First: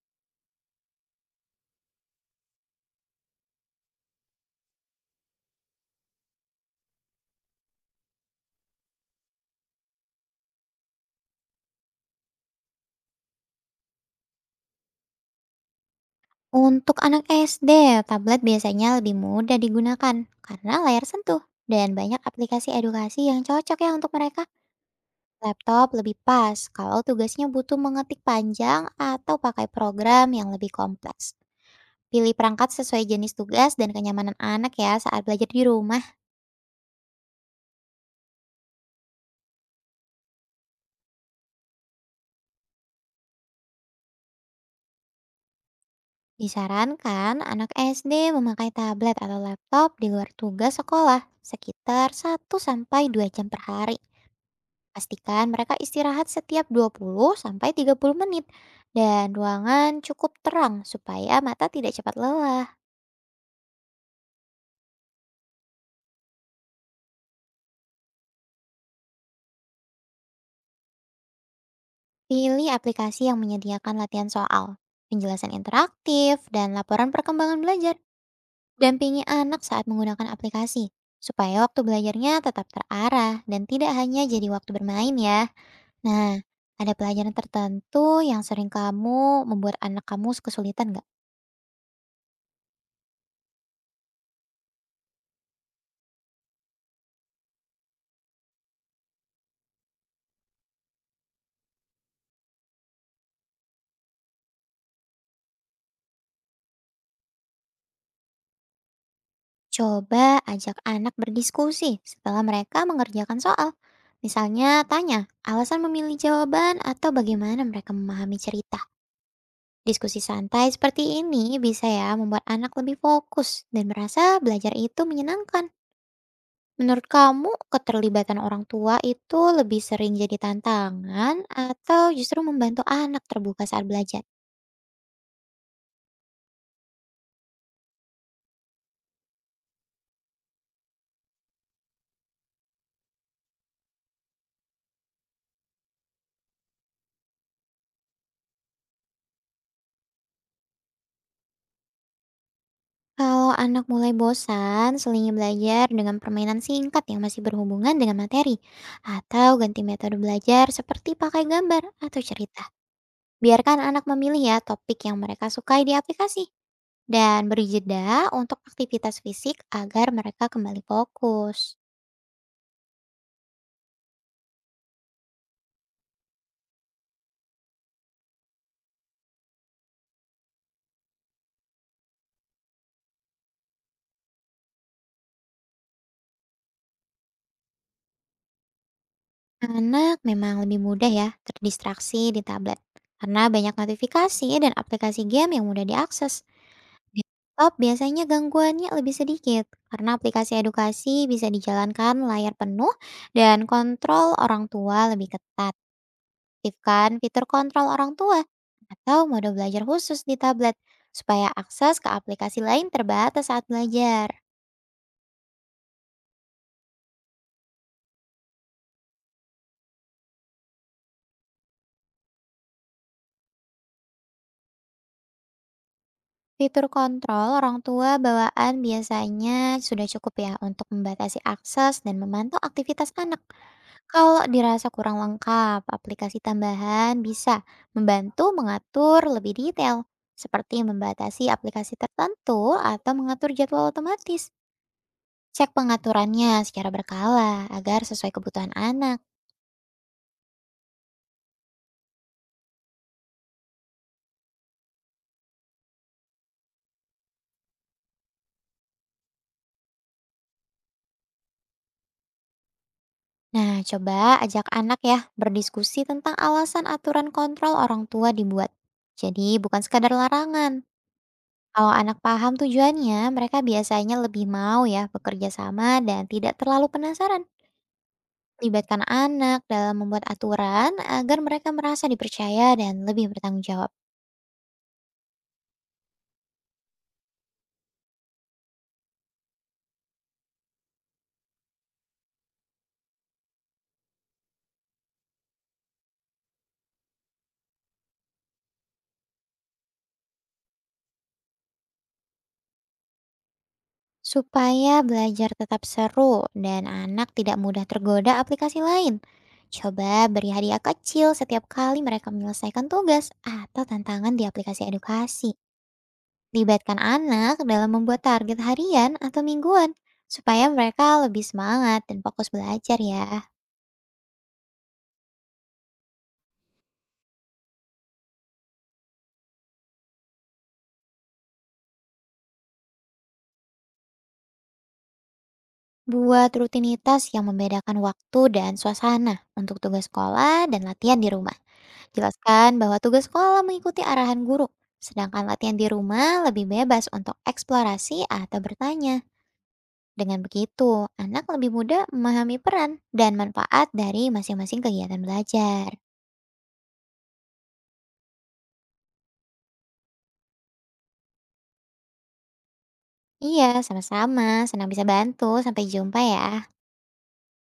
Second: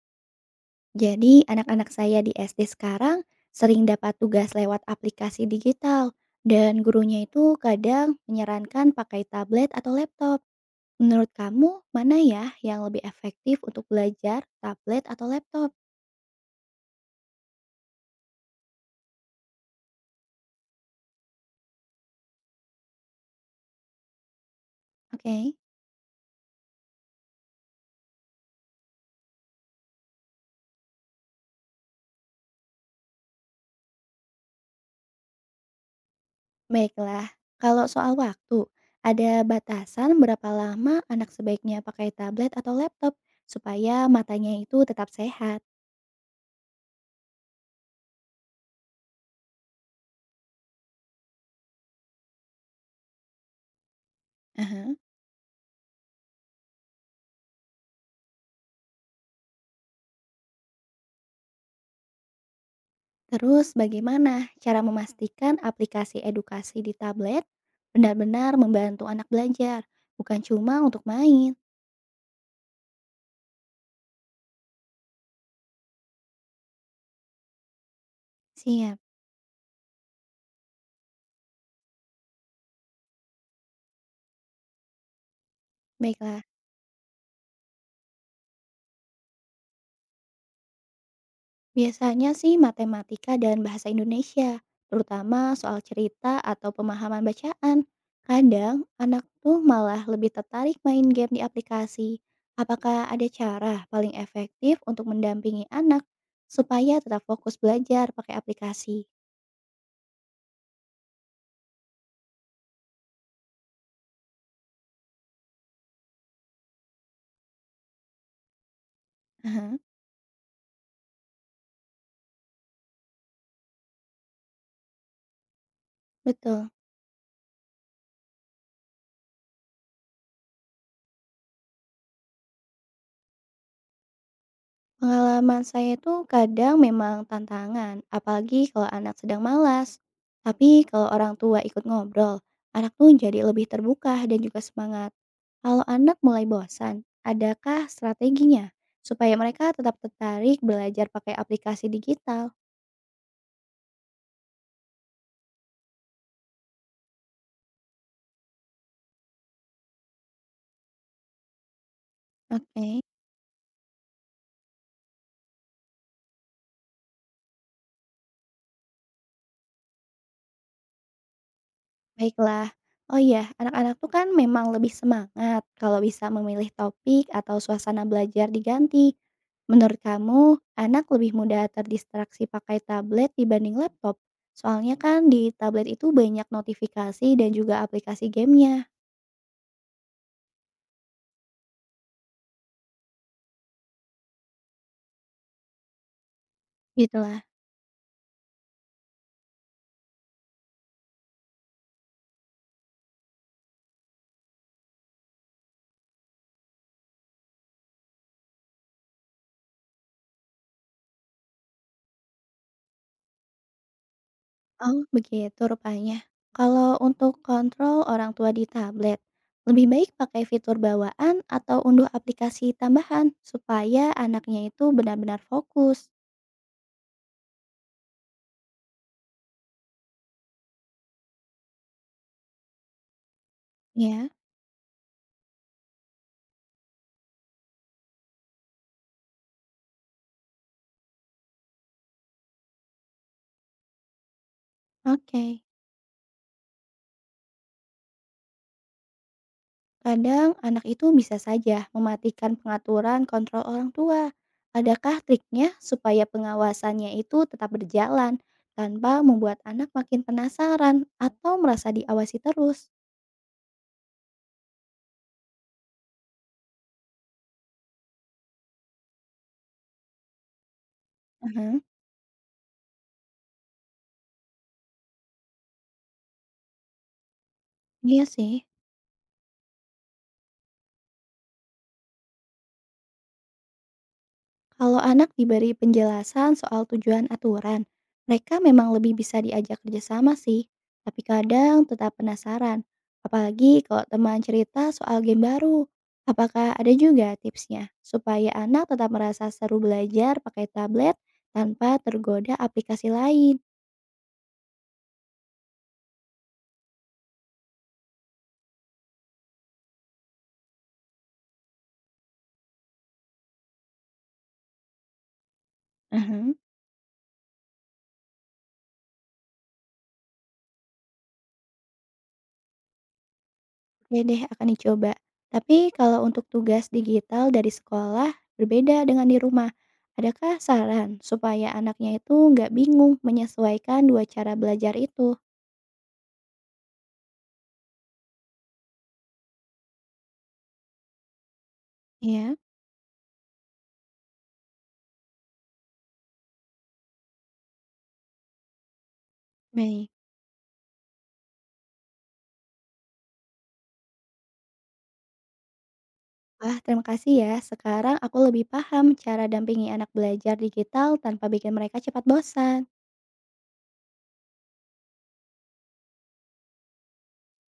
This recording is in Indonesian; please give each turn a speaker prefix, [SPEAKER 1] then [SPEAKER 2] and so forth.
[SPEAKER 1] Jadi, anak-anak saya di SD sekarang sering dapat tugas lewat aplikasi digital, dan gurunya itu kadang menyarankan pakai tablet atau laptop. Menurut kamu, mana ya yang lebih efektif untuk belajar, tablet atau laptop?
[SPEAKER 2] Untuk anak SD, tablet biasanya lebih mudah digunakan karena layar sentuh dan banyak aplikasi edukasi yang cocok ya untuk mereka.
[SPEAKER 1] Oke,
[SPEAKER 2] Laptop lebih pas kalau tugasnya butuh mengetik panjang atau pakai program yang lebih kompleks. Pilih perangkat sesuai jenis tugas dan kenyamanan anak ya saat belajar di rumah.
[SPEAKER 1] baiklah. Kalau soal waktu, ada batasan berapa lama anak sebaiknya pakai tablet atau laptop supaya matanya itu tetap sehat?
[SPEAKER 2] Disarankan anak SD memakai tablet atau laptop di luar tugas sekolah sekitar 1 sampai 2 jam per hari.
[SPEAKER 1] Aha.
[SPEAKER 2] Pastikan mereka istirahat setiap 20 sampai 30 menit dan ruangan cukup terang supaya mata tidak cepat lelah.
[SPEAKER 1] Terus bagaimana cara memastikan aplikasi edukasi di tablet benar-benar membantu anak belajar, bukan cuma untuk main?
[SPEAKER 2] Pilih aplikasi yang menyediakan latihan soal, penjelasan interaktif, dan laporan perkembangan belajar.
[SPEAKER 1] Siap.
[SPEAKER 2] Dampingi anak saat menggunakan aplikasi supaya waktu belajarnya tetap terarah dan tidak hanya jadi waktu bermain ya. Nah,
[SPEAKER 1] Baiklah,
[SPEAKER 2] ada pelajaran tertentu yang sering kamu membuat anak kamu kesulitan nggak?
[SPEAKER 1] biasanya sih matematika dan bahasa Indonesia, terutama soal cerita atau pemahaman bacaan. Kadang anak tuh malah lebih tertarik main game di aplikasi. Apakah ada cara paling efektif untuk mendampingi anak supaya tetap fokus belajar pakai aplikasi?
[SPEAKER 2] Coba ajak anak berdiskusi setelah mereka mengerjakan soal. Misalnya tanya alasan memilih jawaban atau bagaimana mereka memahami cerita.
[SPEAKER 1] Aha,
[SPEAKER 2] Diskusi santai seperti ini bisa ya membuat anak lebih fokus dan merasa belajar itu menyenangkan.
[SPEAKER 1] betul.
[SPEAKER 2] Menurut kamu, keterlibatan orang tua itu lebih sering jadi tantangan atau justru membantu anak terbuka saat belajar?
[SPEAKER 1] Pengalaman saya itu kadang memang tantangan, apalagi kalau anak sedang malas. Tapi kalau orang tua ikut ngobrol, anak tuh jadi lebih terbuka dan juga semangat. Kalau anak mulai bosan, adakah strateginya supaya mereka tetap tertarik belajar pakai aplikasi digital?
[SPEAKER 2] Kalau anak mulai bosan, selingi belajar dengan permainan singkat yang masih berhubungan dengan materi, atau ganti metode belajar seperti pakai gambar atau cerita.
[SPEAKER 1] Oke.
[SPEAKER 2] Biarkan anak memilih ya topik yang mereka sukai di aplikasi, dan beri jeda untuk aktivitas fisik agar mereka kembali fokus.
[SPEAKER 1] Baiklah. Oh iya, anak-anak tuh kan memang lebih semangat kalau bisa memilih topik atau suasana belajar diganti. Menurut kamu, anak lebih mudah terdistraksi pakai tablet dibanding laptop? Soalnya kan di tablet itu banyak notifikasi dan juga aplikasi gamenya,
[SPEAKER 2] Anak memang lebih mudah ya terdistraksi di tablet, karena banyak notifikasi dan aplikasi game yang mudah diakses.
[SPEAKER 1] gitu
[SPEAKER 2] Di
[SPEAKER 1] lah.
[SPEAKER 2] laptop biasanya gangguannya lebih sedikit, karena aplikasi edukasi bisa dijalankan layar penuh dan kontrol orang tua lebih ketat. Aktifkan fitur kontrol orang tua atau mode belajar khusus di tablet, supaya akses ke aplikasi lain terbatas saat belajar.
[SPEAKER 1] Oh, begitu rupanya. Kalau untuk kontrol orang tua di tablet, lebih baik pakai fitur bawaan atau unduh aplikasi tambahan supaya anaknya itu benar-benar fokus,
[SPEAKER 2] Fitur kontrol orang tua bawaan biasanya sudah cukup ya untuk membatasi akses dan memantau aktivitas anak.
[SPEAKER 1] ya.
[SPEAKER 2] Kalau dirasa kurang lengkap, aplikasi tambahan bisa membantu mengatur lebih detail, seperti membatasi aplikasi tertentu atau mengatur jadwal otomatis.
[SPEAKER 1] Oke,
[SPEAKER 2] Cek pengaturannya secara berkala agar sesuai kebutuhan anak.
[SPEAKER 1] kadang anak itu bisa saja mematikan pengaturan kontrol orang tua. Adakah triknya supaya pengawasannya itu tetap berjalan tanpa membuat anak makin penasaran atau merasa diawasi terus?
[SPEAKER 2] Nah, coba ajak anak ya berdiskusi tentang alasan aturan kontrol orang tua dibuat. Jadi, bukan sekadar larangan.
[SPEAKER 1] Aha,
[SPEAKER 2] Kalau anak paham tujuannya, mereka biasanya lebih mau ya bekerja sama dan tidak terlalu penasaran.
[SPEAKER 1] iya sih.
[SPEAKER 2] Libatkan anak dalam membuat aturan agar mereka merasa dipercaya dan lebih bertanggung jawab.
[SPEAKER 1] Kalau anak diberi penjelasan soal tujuan aturan, mereka memang lebih bisa diajak kerjasama sih, tapi kadang tetap penasaran. Apalagi kalau teman cerita soal game baru. Apakah ada juga tipsnya supaya anak tetap merasa seru belajar pakai tablet tanpa tergoda aplikasi lain?
[SPEAKER 2] Supaya belajar tetap seru dan anak tidak mudah tergoda aplikasi lain, coba beri hadiah kecil setiap kali mereka menyelesaikan tugas atau tantangan di aplikasi edukasi. Libatkan anak dalam membuat target harian atau mingguan supaya mereka lebih semangat dan fokus belajar ya.
[SPEAKER 1] Oke deh, akan dicoba. Tapi kalau untuk tugas digital dari sekolah berbeda dengan di rumah, adakah saran supaya anaknya itu nggak bingung menyesuaikan dua cara belajar itu?
[SPEAKER 2] Buat rutinitas yang membedakan waktu dan suasana untuk tugas sekolah dan latihan di rumah.
[SPEAKER 1] Ya,
[SPEAKER 2] Jelaskan bahwa tugas sekolah mengikuti arahan guru, sedangkan latihan di rumah lebih bebas untuk eksplorasi atau bertanya.
[SPEAKER 1] baik.
[SPEAKER 2] Dengan begitu, anak lebih mudah memahami peran dan manfaat dari masing-masing kegiatan belajar.
[SPEAKER 1] Wah, terima kasih ya. Sekarang aku lebih paham cara dampingi anak belajar digital tanpa bikin mereka cepat bosan.
[SPEAKER 2] Iya, sama-sama. Senang bisa bantu. Sampai jumpa ya.